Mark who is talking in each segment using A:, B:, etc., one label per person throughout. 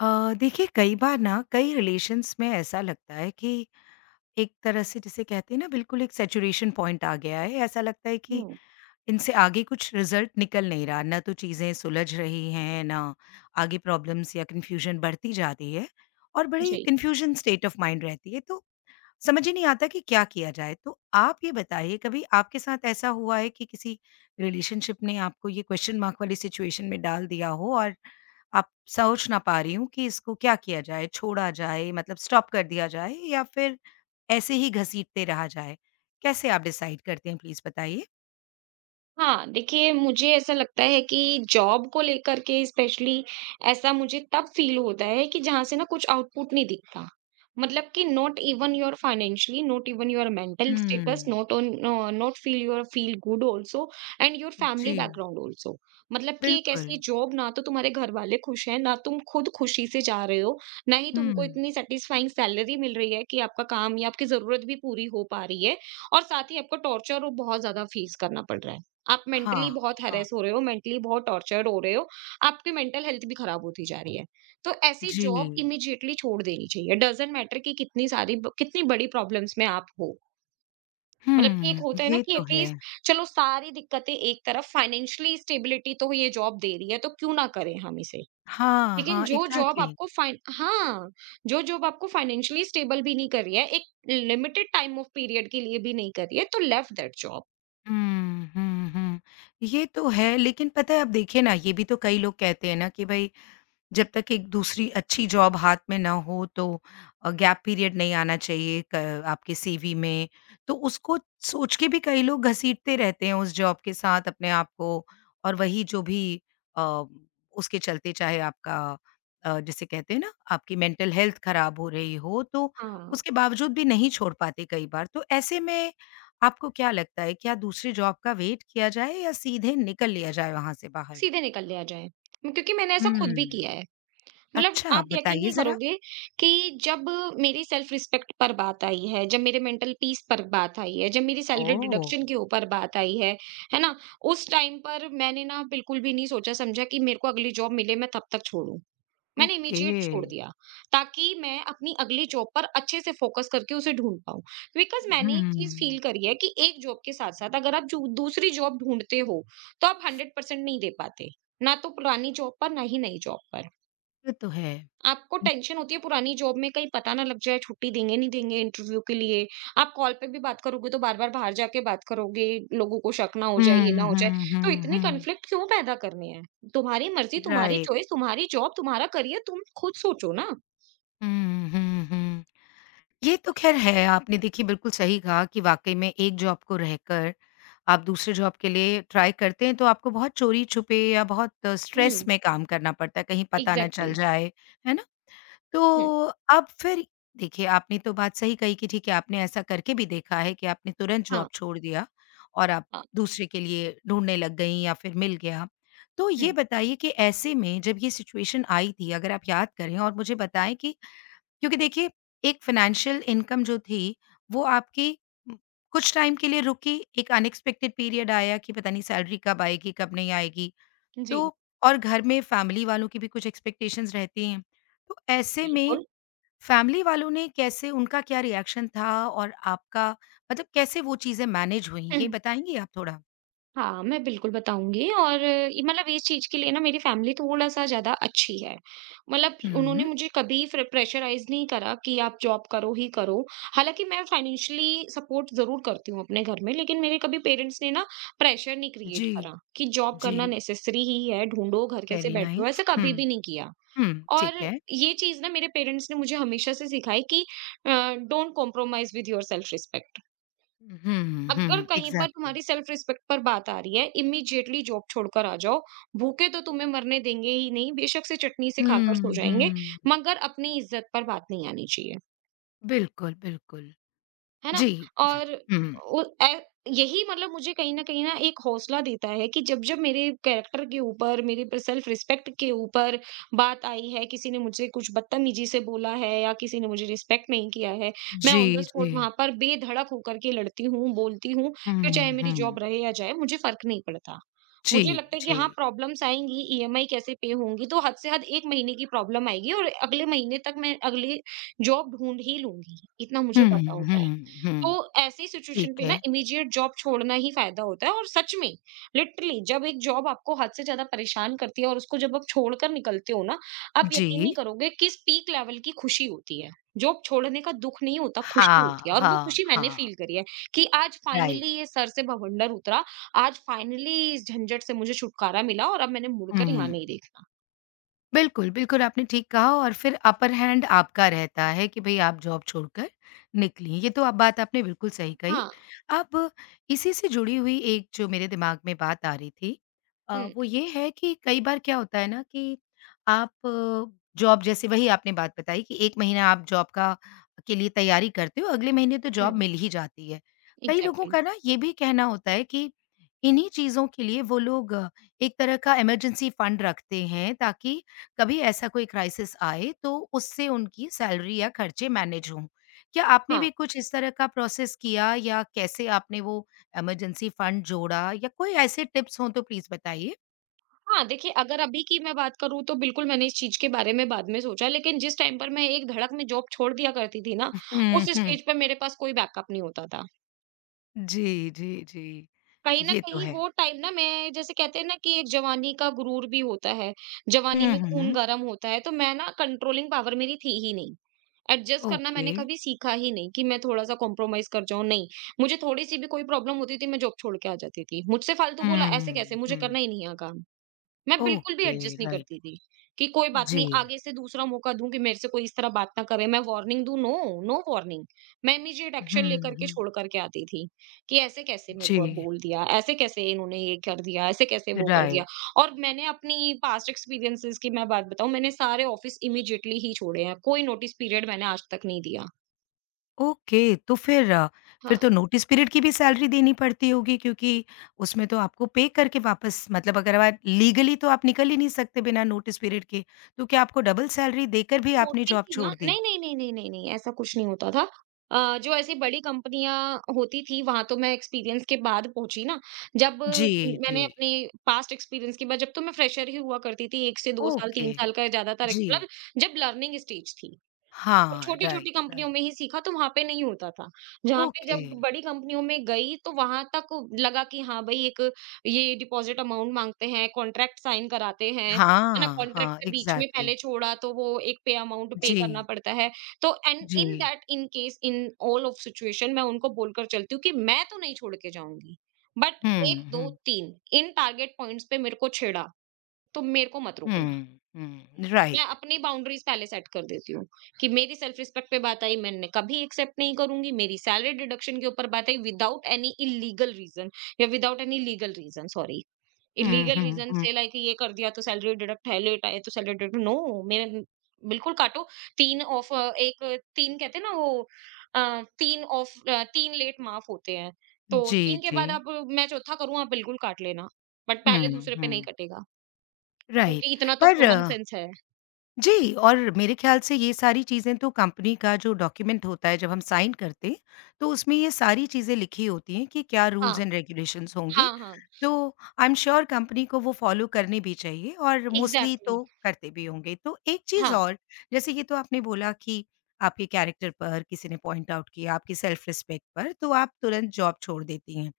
A: देखिए कई बार ना कई रिलेशंस में ऐसा लगता है कि एक तरह से जिसे कहते हैं ना बिल्कुल एक सैचुरेशन पॉइंट आ गया है। ऐसा लगता है कि
B: हुँ,
A: इनसे आगे कुछ रिजल्ट निकल नहीं रहा, ना तो चीज़ें सुलझ रही हैं, ना आगे प्रॉब्लम्स या कन्फ्यूजन बढ़ती जा रही है और बड़ी
B: जी।
A: कन्फ्यूजन स्टेट ऑफ माइंड रहती है। तो समझ ही नहीं आता कि क्या किया जाए। तो आप ये बताइए कभी आपके साथ ऐसा हुआ है कि किसी रिलेशनशिप ने आपको ये क्वेश्चन मार्क वाली सिचुएशन में डाल दिया हो और आप सोच ना पा रही हो कि इसको क्या किया जाए? छोड़ा जाए मतलब स्टॉप कर दिया जाए या फिर ऐसे ही घसीटते रहा जाए? कैसे आप डिसाइड करते हैं प्लीज़ बताइए?
B: हाँ, देखिए मुझे ऐसा लगता है कि जॉब को लेकर के स्पेशली ऐसा मुझे तब फ़ील होता है कि जहाँ से ना कुछ आउटपुट नहीं दिखता। मतलब कि not even your financially, not even your mental status,
A: hmm.
B: Not feel your feel good also and your family
A: जी,
B: बैकग्राउंड आल्सो। मतलब कि एक
A: बिल्कुल।
B: ऐसी जॉब ना तो तुम्हारे घरवाले खुश हैं, ना तुम खुद खुशी से जा रहे हो, ना ही तुमको
A: हुँ।
B: इतनी सैटिस्फाइंग सैलरी मिल रही है कि आपका काम या आपकी ज़रूरत भी पूरी हो पा रही है और साथ ही आपको टॉर्चर और बहुत ज़्यादा फेस करना पड़ रहा है। आप मेंटली
A: हाँ,
B: बहुत
A: हाँ।
B: हैरेस हो रहे हो, मेंटली बहुत टॉर्चर्ड हो रहे हो, आपकी मेंटल हेल्थ भी खराब होती जा रही है। तो ऐसी
A: जी।
B: जॉब इमीडिएटली छोड़ देनी चाहिए, डज़न्ट मैटर कि कितनी सारी ब कितनी बड़ी प्रॉब्लम्स में आप हो। मतलब कि एक
A: हुँ,
B: होता है ना
A: ये
B: कि
A: तो है।
B: एटलीस्ट चलो सारी दिक्कतें एक तरफ फाइनेंशियली स्टेबिलिटी तो ये जॉब दे रही है, तो क्यों ना करें हम इसे।
A: हाँ,
B: लेकिन
A: हाँ, एग्ज़ैक्टली।
B: जो जॉब आपको फाइनेंशियली स्टेबल भी नहीं कर रही है, एक लिमिटेड टाइम ऑफ पीरियड के लिए भी नहीं कर रही है, तो left that job.
A: Hmm, hmm, hmm. ये तो है लेकिन पता है अब देखिए ना ये भी तो कई लोग कहते हैं ना कि भई जब तक एक दूसरी अच्छी जॉब हाथ में ना हो तो गैप पीरियड नहीं आना चाहिए क आपके सीवी में। तो उसको सोच के भी कई लोग घसीटते रहते हैं उस जॉब के साथ अपने आप को और वही जो भी अ, उसके चलते चाहे आपका जिसे कहते हैं ना आपकी मेंटल हेल्थ खराब हो रही हो तो
B: हाँ।
A: उसके बावजूद भी नहीं छोड़ पाते कई बार। तो ऐसे में आपको क्या लगता है क्या दूसरी जॉब का वेट किया जाए या सीधे निकल लिया जाए वहाँ से बाहर?
B: सीधे निकल लिया जाए। क्योंकि मैंने ऐसा खुद भी
A: हुँ।
B: किया है। मतलब
A: अच्छा,
B: आप यकीन
A: बताइए
B: नहीं
A: ज़रा।
B: करोगे कि जब मेरी सेल्फ रिस्पेक्ट पर बात आई है, जब मेरे मेंटल पीस पर बात आई है, जब मेरी सैलरी
A: ओह!
B: डिडक्शन के ऊपर बात आई है ना? उस टाइम पर मैंने ना बिल्कुल भी नहीं सोचा-समझा कि मेरे को अगली जॉब मिले मैं तब तक छोड़ूँ। मैंने
A: ओके।
B: इमीडिएट छोड़ दिया, ताकि मैं अपनी अगली जॉब पर अच्छे से फोकस करके उसे ढूँढ पाऊँ। बिकॉज़ मैंने एक चीज़ फ़ील
A: हुँ,
B: करी है कि एक जॉब के साथ-साथ अगर आप जो दूसरी जॉब ढूँढते हो, तो आप 100% नहीं दे पाते, ना तो पुरानी जॉब पर, ना ही नई जॉब पर।
A: ये तो है।
B: आपको टेंशन होती है पुरानी जॉब में कहीं पता ना लग जाए छुट्टी देंगे नहीं देंगे इंटरव्यू के लिए, आप कॉल पे भी बात करोगे तो बार बार बाहर जाके बात करोगे, लोगों को शक ना हो जाए, ये ना
A: हुँ,
B: हो जाए।
A: हुँ,
B: तो
A: हुँ,
B: इतने
A: हुँ।
B: कन्फ्लिक्ट क्यों पैदा करने हैं? तुम्हारी मर्जी, तुम्हारी
A: राइट।
B: चॉइस, तुम्हारी जॉब, तुम्हारा करियर, तुम खुद सोचो ना।
A: हुँ, हुँ, हुँ। ये तो ख़ैर है, आपने देखिए बिल्कुल सही कहा कि वाक़ई में एक जॉब को रहकर आप दूसरे जॉब के लिए ट्राई करते हैं, तो आपको बहुत चोरी-छुपे या बहुत स्ट्रेस
B: हम्म,
A: में काम करना पड़ता है, कहीं पता ना चल
B: एग्जैक्टली।
A: जाए, है ना? तो
B: हम्म।
A: अब फिर देखिए, आपने तो बात सही कही कि ठीक है, आपने ऐसा करके भी देखा है कि आपने तुरंत
B: हाँ,
A: जॉब छोड़ दिया और आप
B: हाँ।
A: दूसरे के लिए ढूँढने लग गईं या फिर मिल गया। तो ये
B: हम्म।
A: बताइए कि ऐसे में जब ये सिचुएशन आई थी, अगर आप याद करें और मुझे बताएँ कि क्योंकि देखिए, एक फ़ाइनेंशियल इनकम जो थी, वो आपकी उम, कुछ टाइम के लिए रुकी, एक अनएक्सपेक्टेड पीरियड आया कि पता नहीं सैलरी कब आएगी, कब नहीं आएगी। तो
B: जी।
A: और घर में फैमिली वालों की भी कुछ एक्सपेक्टेशंस रहती हैं। तो ऐसे में
B: बिल्कुल।
A: फैमिली वालों ने कैसे उनका क्या रिएक्शन था और आपका मतलब कैसे वो चीज़ें मैनेज हुई, ये
B: हम्म।
A: बताएँगी आप थोड़ा?
B: हाँ, मैं बिल्कुल बताऊँगी और ये मतलब इस चीज़ के लिए ना मेरी फैमिली थोड़ा-सा ज़्यादा अच्छी है। मतलब उन्होंने
A: हुँ।
B: मुझे कभी फ्र प्रेशराइज़ नहीं करा कि आप जॉब करो ही करो। हालाँकि मैं फाइनेंशियली सपोर्ट ज़रूर करती हूँ अपने घर में, लेकिन मेरे कभी पेरेंट्स ने ना प्रेशर नहीं क्रिएट
A: जी,
B: करा कि जॉब
A: जी।
B: करना नेसेसरी ही है, ढूँढो, घर कैसे
A: वेरी
B: बैठे हो, ऐसा
A: नाइस। हुँ,
B: कभी भी नहीं किया।
A: हुँ,
B: और
A: ठीक है।
B: ये चीज़ ना मेरे पेरेंट्स ने मुझे हमेशा से सिखाई कि uh, don't compromise with your self respect.
A: हुँ,
B: अगर
A: हुँ,
B: कहीं पर
A: एग्ज़ैक्टली।
B: तुम्हारी सेल्फ रिस्पेक्ट पर बात आ रही है, इमीडिएटली जॉब छोड़कर आ जाओ। भूखे तो तुम्हें मरने देंगे ही नहीं, बेशक से चटनी से खाकर सो
A: हुँ,
B: जाएँगे,
A: हुँ।
B: मगर अपनी इज़्ज़त पर बात नहीं आनी चाहिए।
A: बिल्कुल, बिल्कुल।
B: है ना?
A: जी,
B: और
A: हुँ।
B: उ ए यही मतलब मुझे कहीं न कहीं ना एक हौसला देता है कि जब-जब मेरे कैरेक्टर के ऊपर, मेरे प सेल्फ रिस्पेक्ट के ऊपर बात आई है, किसी ने मुझे कुछ बदतमीज़ी से बोला है या किसी ने मुझे रिस्पेक्ट नहीं किया है, मैं
A: जी,
B: ऑन द
A: जी।
B: स्पॉट वहाँ पर बेधड़क होकर के लड़ती हूँ, बोलती हूँ, फिर चाहे
A: हुँ,
B: मेरी जॉब
A: हुँ।
B: रहे या जाए, मुझे फ़र्क नहीं पड़ता।
A: जी,
B: मुझे लगता है कि
A: जी।
B: हाँ, प्रॉब्लम्स आएँगी, ईएमआई कैसे पे होंगी, तो हद से हद 1 महीने की प्रॉब्लम आएगी और अगले महीने तक मैं अगली जॉब ढूँढ ही लूँगी, इतना मुझे
A: हुँ,
B: पता होता है।
A: हुँ,
B: तो
A: हुँ।
B: ऐसी सिचुएशन
A: ठीक
B: पे ना
A: है।
B: इमीडिएट जॉब छोड़ना ही फायदा होता है और सच में लिटरली जब एक जॉब आपको हद से ज्यादा परेशान करती है और उसको जब आप छोड़कर निकलते हो ना, आप यकीन नहीं
A: जी।
B: करोगे किस पीक लेवल की खुशी होती है। जॉब छोड़ने का दुख नहीं होता, खुशी
A: हाँ,
B: होती है, और वो
A: हाँ,
B: खुशी मैंने
A: हाँ।
B: फील करी है कि आज
A: राइट।
B: फाइनली ये सर से भवंडर उतरा, आज फाइनली इस झंझट से मुझे छुटकारा मिला और अब मैंने मुड़कर यहाँ
A: हुँ।
B: नहीं देखना।
A: बिल्कुल, बिल्कुल, आपने ठीक कहा और फिर अपर हैंड आपका रहता है कि भई आप जॉब छोड़कर निकलीं, ये तो आप बात आपने बिल्कुल सही कही।
B: हाँ।
A: अब इसी से जुड़ी हुई एक जो मेरे दिमाग में बात आ रही थी,
B: हम्म।
A: वो ये है कि कई बार क्या होता है ना कि आप जॉब जैसे वही आपने बात बताई कि 1 महीना आप जॉब का के लिए तैयारी करते हो, अगले महीने तो जॉब
B: हम्म,
A: मिल ही जाती है। कई लोगों
B: एग्जैक्टली।
A: का ना ये भी कहना होता है कि इन्हीं चीज़ों के लिए वो लोग एक तरह का इमरजेंसी फंड रखते हैं ताकि कभी ऐसा कोई क्राइसिस आए तो उससे उनकी सैलरी या खर्चे मैनेज हों। क्या आपने भी कुछ इस तरह का प्रोसेस किया या कैसे आपने वो इमरजेंसी फंड जोड़ा या कोई ऐसे टिप्स हों तो प्लीज़ बताइए?
B: हाँ, देखिए अगर अभी की मैं बात करूँ तो बिल्कुल मैंने इस चीज़ के बारे में बाद में सोचा, लेकिन जिस टाइम पर मैं एक धड़क में जॉब छोड़ दिया करती थी ना,
A: हुँ,
B: उस
A: हुँ।
B: स्टेज पे मेरे पास कोई बैकअप नहीं होता था।
A: जी, जी, जी।
B: कहीं न
A: ये तो
B: कहीं
A: है।
B: वो टाइम ना, मैं जैसे कहते हैं ना कि एक जवानी का गुरूर भी होता है, जवानी
A: हुँ,
B: में खून
A: हुँ।
B: गरम होता है, तो मैं ना कंट्रोलिंग पावर मेरी थी ही नहीं। एडजस्ट करना
A: ओके।
B: मैंने कभी सीखा ही नहीं कि मैं थोड़ा-सा कॉम्प्रोमाइज़ कर जाऊँ, नहीं। मुझे थोड़ी-सी भी कोई प्रॉब्लम होती थी, मैं जॉब छोड़ के आ जाती थी। मुझसे फालतू बोला ऐसे कैसे?
A: हुँ,
B: मुझे
A: हुँ।
B: करना ही नहीं है यहाँ काम। मैं बिल्कुल भी
A: ओके,
B: एडजस्ट नहीं
A: राइट।
B: करती थी कि कोई बात
A: जी।
B: नहीं, आगे से दूसरा मौका दूं कि मेरे से कोई इस तरह बात ना करे, मैं वार्निंग दूं। No, no warning. मैं इमीडिएट एक्शन
A: हुँ,
B: लेकर के
A: हुँ।
B: छोड़ करके आती थी कि ऐसे कैसे मेरे को अब
A: जी,
B: बोल दिया, ऐसे कैसे इन्होंने ये कर दिया, ऐसे कैसे वो कर दिया।
A: राइट।
B: और मैंने अपनी पास्ट एक्सपीरियंसेस की मैं बात बताऊं, मैंने सारे ऑफिस इमीडिएटली ही छोड़े हैं, कोई नोटिस पीरियड मैंने आज तक नहीं दिया।
A: ओके, तो फिर फिर तो नोटिस पीरियड की भी सैलरी देनी पड़ती होगी क्योंकि उसमें तो आपको पे करके वापस मतलब अगर आप लीगली तो आप निकल ही नहीं सकते बिना नोटिस पीरियड के, तो क्या आपको डबल सैलरी देकर भी आपने
B: होती
A: जॉब
B: थी ना?
A: छोड़ दी?
B: नहीं, नहीं, नहीं, नहीं, नहीं, नहीं, ऐसा कुछ नहीं होता था। जो ऐसी बड़ी कंपनियाँ होती थी, वहाँ तो मैं एक्सपीरियंस के बाद पहुँची ना। जब
A: जी, जी।
B: मैंने अपनी पास्ट एक्सपीरियंस के बाद जब तो मैं फ्रेशर ही हुआ करती थी, 1 से 2 साल,
A: ओके,
B: 3 साल का ज़्यादातर
A: जी।
B: मतलब जब लर्निंग स्टेज थी। और
A: हाँ,
B: छोटी-छोटी
A: राइट,
B: कंपनियों
A: राइट।
B: में ही सीखा, तो वहाँ पे नहीं होता था। जहाँ पे
A: ओके।
B: जब बड़ी कंपनियों में गई तो वहाँ तक लगा कि हाँ भाई, एक ये डिपॉज़िट अमाउंट माँगते हैं, कॉन्ट्रैक्ट साइन कराते हैं, है ना?
A: हाँ,
B: कॉन्ट्रैक्ट
A: हाँ,
B: से बीच में पहले
A: एग्ज़ैक्टली।
B: छोड़ा तो वो एक पे अमाउंट पे करना
A: जी,
B: पड़ता है। तो एंड
A: जी।
B: In that in case in all of situation मैं उनको बोलकर चलती हूँ कि मैं तो नहीं छोड़ के जाऊँगी, but
A: um,
B: 1, 2,
A: um,
B: 3 in target points पे मेरे को छेड़ा, तो मेरे को मत रोकना।
A: हुँ, हुँ,
B: मैं
A: राइट।
B: अपनी बाउंड्रीज पहले सेट कर देती हूँ कि मेरी सेल्फ रिस्पेक्ट पे बात आई, मैंने कभी एक्सेप्ट नहीं करूंगी, मेरी सैलरी डिडक्शन के ऊपर बात आई विदाउट एनी इलीगल रीजन या without any legal reason, sorry,
A: um,
B: illegal
A: um,
B: reason
A: um.
B: से, लाइक ये कर दिया तो सैलरी डिडक्ट है, लेट आए तो सैलरी डिडक्ट, नो। मेरे बिल्कुल काटो। तीन ऑफ, एक, तीन कहते हैं ना वो, तीन ऑफ तीन लेट माफ होते हैं, तो
A: जी,
B: तीन के
A: जी।
B: बाद आप, मैं चौथा करूँ आप बिल्कुल काट लेना, बट
A: हुँ,
B: पहले दूसरे पे नहीं
A: हुँ,
B: कटेगा,
A: राइट।
B: क्योंकि इतना तो
A: पर
B: कॉमन सेंस है।
A: जी, और मेरे ख़्याल से ये सारी चीज़ें तो कंपनी का जो डॉक्यूमेंट होता है जब हम साइन करते हैं, तो उसमें ये सारी चीज़ें लिखी होती हैं कि क्या रूल्स
B: हाँ,
A: एंड रेगुलेशंस होंगे।
B: हाँ, हाँ,
A: तो आई एम श्योर कंपनी को वो फ़ॉलो करने भी चाहिए और मोस्टली
B: एग्ज़ैक्टली।
A: तो करते भी होंगे। तो एक चीज़
B: हाँ,
A: और, जैसे ये तो आपने बोला कि आपके कैरेक्टर पर किसी ने पॉइंट आउट किया, आपकी सेल्फ रिस्पेक्ट पर, तो आप तुरंत जॉब छोड़ देती हैं।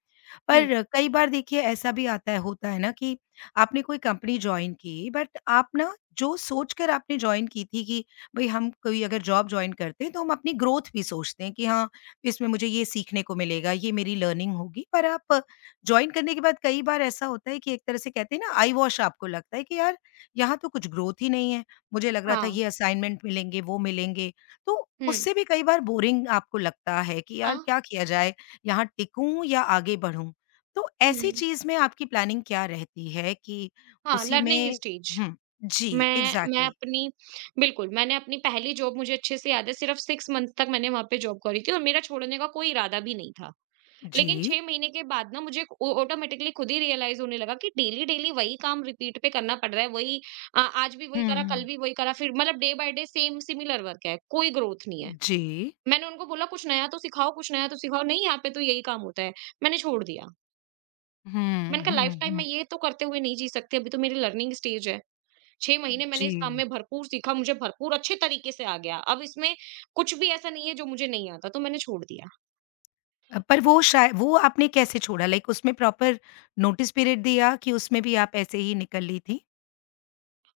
B: हुँ,
A: पर कई बार देखिए ऐसा भी आता है होता है ना कि आपने कोई कंपनी जॉइन की बट आप ना जो सोचकर आपने जॉइन की थी कि भाई हम कोई अगर जॉब जॉइन करते हैं तो हम अपनी ग्रोथ भी सोचते हैं कि हाँ इसमें मुझे ये सीखने को मिलेगा ये मेरी लर्निंग होगी पर आप ज्वाइन करने के बाद कई बार ऐसा होता है कि एक तरह से कहते हैं ना आई वॉश आपको लगता है कि यार यहाँ तो कुछ ग्रोथ ही नहीं है मुझे लग रहा था
B: हाँ,
A: ये असाइनमेंट मिलेंगे वो मिलेंगे तो
B: हुँ,
A: उससे भी कई बार बोरिंग आपको लगता है कि
B: हाँ,
A: यार क्या किया जाए यहाँ टिकूं या आगे बढ़ूं तो ऐसी
B: हुँ,
A: चीज़ में आपकी प्लानिंग क्या रहती है कि
B: हाँ,
A: उसी
B: लर्निंग
A: में
B: स्टेज।
A: हुँ, जी,
B: मैं
A: एग्ज़ैक्टली।
B: अपनी बिल्कुल, मैंने अपनी पहली जॉब मुझे अच्छे से याद है, सिर्फ़ 6 मंथ तक मैंने वहाँ पे जॉब करी थी और मेरा छोड़ने का कोई इरादा भी नहीं था। लेकिन
A: जी।
B: 6 महीने के बाद ना मुझे ऑ ऑटोमैटिकली खुद ही रियलाइज़ होने लगा कि डेली-डेली वही काम रिपीट पे करना पड़ रहा है, वही, आज भी वही करा, कल
A: हुँ,
B: भी वही करा, फिर मतलब day by day same similar work है, कोई ग्रोथ नहीं है।
A: जी।
B: मैंने उनको बोला कुछ नया तो सिखाओ, कुछ नया तो सिखाओ, नहीं यहाँ पे तो यही काम होता है, मैंने छोड़ दिया। मैंने
A: हुँ,
B: कहा लाइफ
A: हुँ,
B: टाइम मैं
A: हुँ।
B: ये तो करते हुए नहीं जी सकती, अभी तो मेरी लर्निंग स्टेज है। 6 महीने मैंने
A: जी।
B: इस काम में भरपूर सीखा, मुझे भरपूर अच्छे तरीके से आ गया, अब इसमें कुछ भी ऐसा नहीं है जो मुझे नहीं आता, तो मैंने छोड़ दिया।
A: पर वो शाय वो आपने कैसे छोड़ा? लाइक उसमें प्रॉपर नोटिस पीरियड दिया कि उसमें भी आप ऐसे ही निकल ली थीं?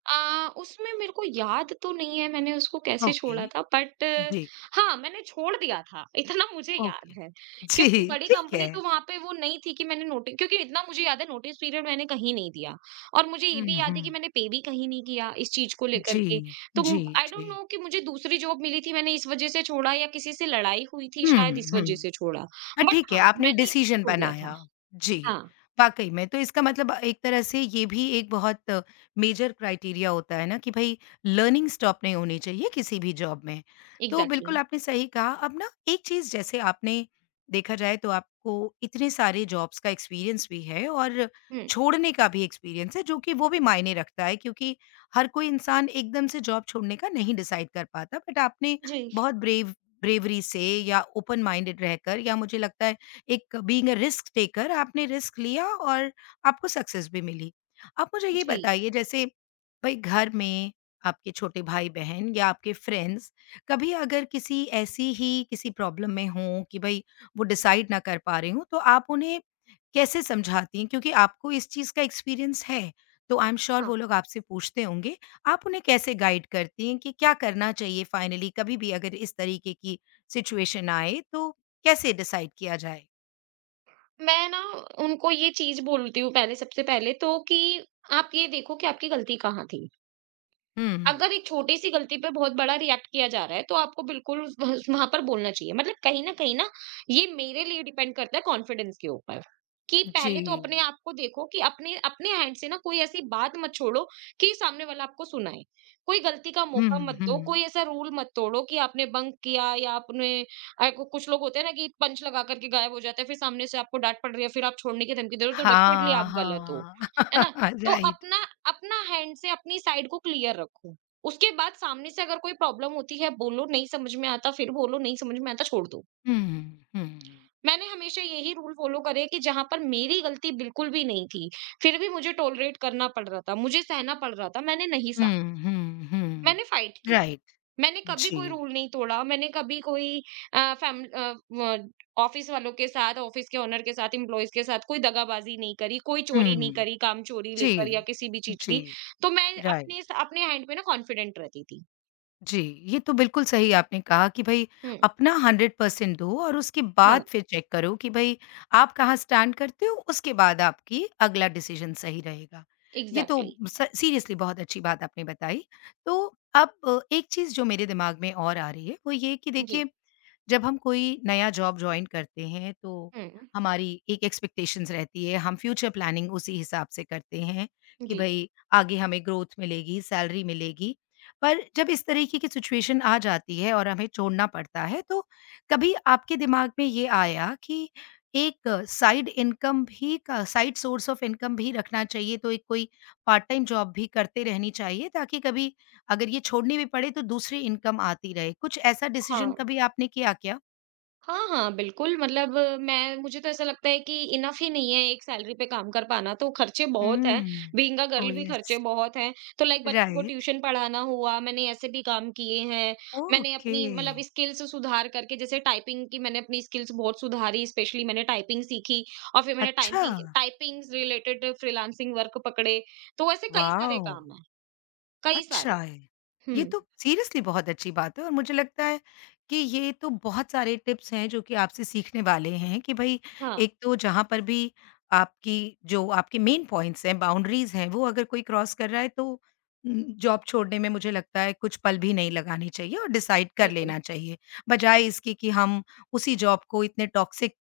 B: उसमें मेरे को याद तो नहीं है मैंने उसको कैसे
A: ओके।
B: छोड़ा था, बट
A: जी,
B: हाँ, मैंने छोड़ दिया था, इतना मुझे याद
A: ओके।
B: है।
A: जी,
B: क्योंकि बड़ी
A: ठीक
B: कंपनी
A: है।
B: तो वहाँ पे वो नहीं थी कि मैंने नोटि क्योंकि इतना मुझे याद है, नोटिस पीरियड मैंने कहीं नहीं दिया और मुझे ये भी
A: हुँ,
B: याद है कि
A: हुँ।
B: मैंने पे भी कहीं नहीं किया इस चीज़ को लेकर
A: जी,
B: के। तो
A: जी,
B: आई डोंट
A: जी।
B: नो कि मुझे दूसरी जॉब मिली थी, मैंने इस वज़ह से छोड़ा या किसी से लड़ाई हुई थी
A: हुँ,
B: शायद इस
A: हुँ।
B: वज़ह से छोड़ा।
A: हाँ,
B: बट
A: ठीक है,
B: हाँ,
A: आपने
B: मैंने
A: डिसीज़न
B: छोड़ दिया था।
A: बनाया। जी,
B: हाँ,
A: वाक़ई में। तो इसका मतलब एक तरह से ये भी एक बहुत मेजर क्राइटेरिया होता है ना कि भई लर्निंग स्टॉप नहीं होनी चाहिए किसी भी जॉब में। तो
B: एग्ज़ैक्टली।
A: बिल्कुल आपने सही कहा। अब ना एक चीज़ जैसे आपने देखा जाए तो आपको इतने सारे जॉब्स का एक्सपीरियंस भी है और
B: हुँ।
A: छोड़ने का भी एक्सपीरियंस है जो कि वो भी मायने रखता है क्योंकि हर कोई इंसान एकदम से जॉब छोड़ने का नहीं डिसाइड कर पाता। बट आपने
B: जी,
A: बहुत ब्रेवरी से या ओपन माइंडेड रहकर या मुझे लगता है एक बीइंग अ रिस्क टेकर आपने रिस्क लिया और आपको सक्सेस भी मिली। आप मुझे ये
B: जी,
A: बताइए जैसे भाई घर में आपके छोटे भाई-बहन या आपके फ्रेंड्स कभी अगर किसी ऐसी ही किसी प्रॉब्लम में हों कि भई वो डिसाइड ना कर पा रहे हों तो आप उन्हें कैसे समझाती हैं? क्योंकि आपको इस चीज़ का एक्सपीरियंस है, तो आई एम श्योर
B: हाँ।
A: वो लोग आपसे पूछते होंगे आप उन्हें कैसे गाइड करती हैं कि क्या करना चाहिए फाइनली कभी भी अगर इस तरीके की सिचुएशन आए तो कैसे डिसाइड किया जाए?
B: मैं ना उनको ये चीज़ बोलती हूँ, पहले सबसे पहले तो कि आप ये देखो कि आपकी गलती कहाँ थी।
A: हुँ।
B: अगर एक छोटी सी गलती पे बहुत बड़ा रिएक्ट किया जा रहा है तो आपको बिल्कुल वह वहाँ पर बोलना चाहिए। मतलब कहीं न कहीं ना, ये मेरे लिए डिपेंड करता है कॉन्फिडेंस के ऊपर, कि
A: जी।
B: पहले तो अपने आप को देखो कि अपने अपने हैंड से ना कोई ऐसी बात मत छोड़ो कि सामने वाला आपको सुनाए। कोई गलती का
A: हुँ,
B: मौका मत दो,
A: हुँ।
B: कोई ऐसा रूल मत तोड़ो कि आपने बंक किया या आपने, अ, कु कुछ लोग होते हैं ना कि पंच लगा कर के गायब हो जाते हैं, फिर सामने से आपको डाँट पड़ रही है, फिर आप छोड़ने की धमकी दे रहे हो, तो डेफिनिटली
A: हाँ,
B: आप गलत हो।
A: हाँ।
B: है ना? तो
A: राइट।
B: अपना, हैंड से अपनी साइड को क्लियर रखो। उसके बाद सामने से अगर कोई प्रॉब्लम होती है, बोलो नहीं समझ में आता, फिर बोलो नहीं समझ में आता, छोड़ दो।
A: हुँ, हुँ।
B: मैंने हमेशा यही रूल फ़ॉलो करे कि जहाँ पर मेरी गलती बिल्कुल भी नहीं थी, फिर भी मुझे टॉलरेट करना पड़ रहा था, मुझे सहना पड़ रहा था, मैंने नहीं सहा,
A: हुँ, हुँ, हुँ।
B: मैंने फाइट किया।
A: राइट।
B: मैंने कभी कोई
A: जी।
B: रूल नहीं तोड़ा, मैंने कभी कोई, अ, फैम अ, व ऑफ़िस वालों के साथ, ऑफ़िस के ओनर के साथ, एम्प्लॉइज़ के साथ कोई दगाबाजी नहीं करी, कोई चोरी नहीं
A: हुँ।
B: करी, काम चोरी लेकर या
A: जी।
B: किसी भी चीज़
A: जी,
B: की। तो मैं
A: राइट।
B: अपने हैंड पे ना कॉन्फिडेंट रहती थी।
A: जी, ये तो बिल्कुल सही आपने कहा कि भई
B: हुँ,
A: अपना 100% दो और उसके
B: हाँ,
A: बाद फिर चेक करो कि भई आप कहाँ स्टैंड करते हो, उसके बाद आपकी अगला डिसीज़न सही रहेगा। ये तो
B: एग्ज़ैक्टली।
A: स सीरियसली बहुत अच्छी बात आपने बताई। तो अब एक चीज़ जो मेरे दिमाग में और आ रही है, वो ये कि
B: जी।
A: देखिए, जब हम कोई नया जॉब जॉइन करते हैं, तो
B: हुँ,
A: हमारी एक एक्सपेक्टेशंस रहती है, हम फ्यूचर प्लानिंग उसी हिसाब से करते हैं कि
B: जी।
A: भई आगे हमें ग्रोथ मिलेगी, सैलरी मिलेगी पर जब इस तरीके की सिचुएशन आ जाती है और हमें छोड़ना पड़ता है, तो कभी आपके दिमाग में ये आया कि एक साइड इनकम भी का साइड सोर्स ऑफ इनकम भी रखना चाहिए, तो एक कोई पार्ट टाइम जॉब भी करते रहनी चाहिए ताकि कभी अगर ये छोड़नी भी पड़े तो दूसरी इनकम आती रहे। कुछ ऐसा डिसीजन
B: हाँ।
A: कभी आपने किया क्या?
B: हाँ, हाँ, बिल्कुल मतलब, मैं मुझे तो ऐसा लगता है कि इनफ ही नहीं है एक सैलरी पे काम कर पाना, तो खर्चे बहुत हैं,
A: हुँ।
B: बीइंग अ गर्ल
A: ओह!
B: भी खर्चे
A: यस।
B: बहुत हैं। तो लाइक बच्चों को
A: राइट।
B: ट्यूशन पढ़ाना हुआ, मैंने ऐसे भी काम किए हैं। मैंने
A: ओके।
B: अपनी मतलब स्किल्स सुधार करके, जैसे टाइपिंग की मैंने अपनी स्किल्स बहुत सुधारी, स्पेशली मैंने टाइपिंग सीखी और फिर मैंने
A: अच्छा!
B: Typing typing related freelancing work पकड़े। तो ऐसे कई सारे
A: वाओ!
B: काम हैं, कई
A: अच्छा
B: सारे।
A: है। ये
B: हुँ,
A: तो सीरियसली बहुत अच्छी बात है और मुझे लगता है कि ये तो बहुत सारे टिप्स हैं जो कि आपसे सीखने वाले हैं कि भई
B: हाँ,
A: एक तो जहाँ पर भी आपकी जो आपके मेन पॉइंट्स हैं, बाउंड्रीज़ हैं, वो अगर कोई क्रॉस कर रहा है तो जॉब छोड़ने में मुझे लगता है कुछ पल भी नहीं लगाने चाहिए और डिसाइड कर
B: बिल्कुल।
A: लेना चाहिए। बजाए इसके कि हम उसी जॉब को इतने टॉक्सिक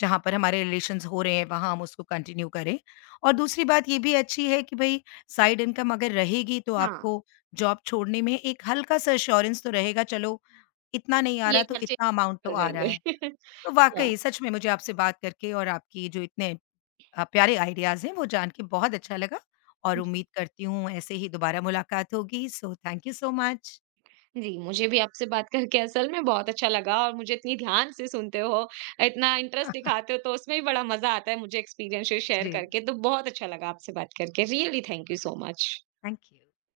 A: जहाँ पर हमारे रिलेशंस हो रहे हैं, वहाँ हम उसको कंटिन्यू करें। और दूसरी बात ये भी अच्छी है कि भई साइड इनकम अगर रहेगी तो
B: हाँ।
A: आपको जॉब छोड़ने में एक हल्का-सा एश्योरेंस तो रहेगा चलो इतना नहीं आ
B: ये
A: रहा तो
B: खर्चे
A: इतना अमाउंट तो
B: निकल
A: आ रहा
B: जाएँगे।
A: है। तो
B: हाँ।
A: वाक़ई सच में मुझे आपसे बात करके और आपकी जो इतने प्यारे आइडियाज़ हैं वो जान के बहुत अच्छा लगा और
B: जी।
A: उम्मीद करती हूँ ऐसे ही दोबारा मुलाकात होगी। So thank you so much.
B: जी, मुझे भी आपसे बात करके असल में बहुत अच्छा लगा, और मुझे इतनी ध्यान से सुनते हो, इतना इंटरेस्ट दिखाते हो, तो उसमें भी बड़ा मज़ा आता है मुझे एक्सपीरियंसेस शेयर
A: जी,
B: करके, तो बहुत अच्छा लगा आपसे बात करके। Really thank you so much.
A: Thank you.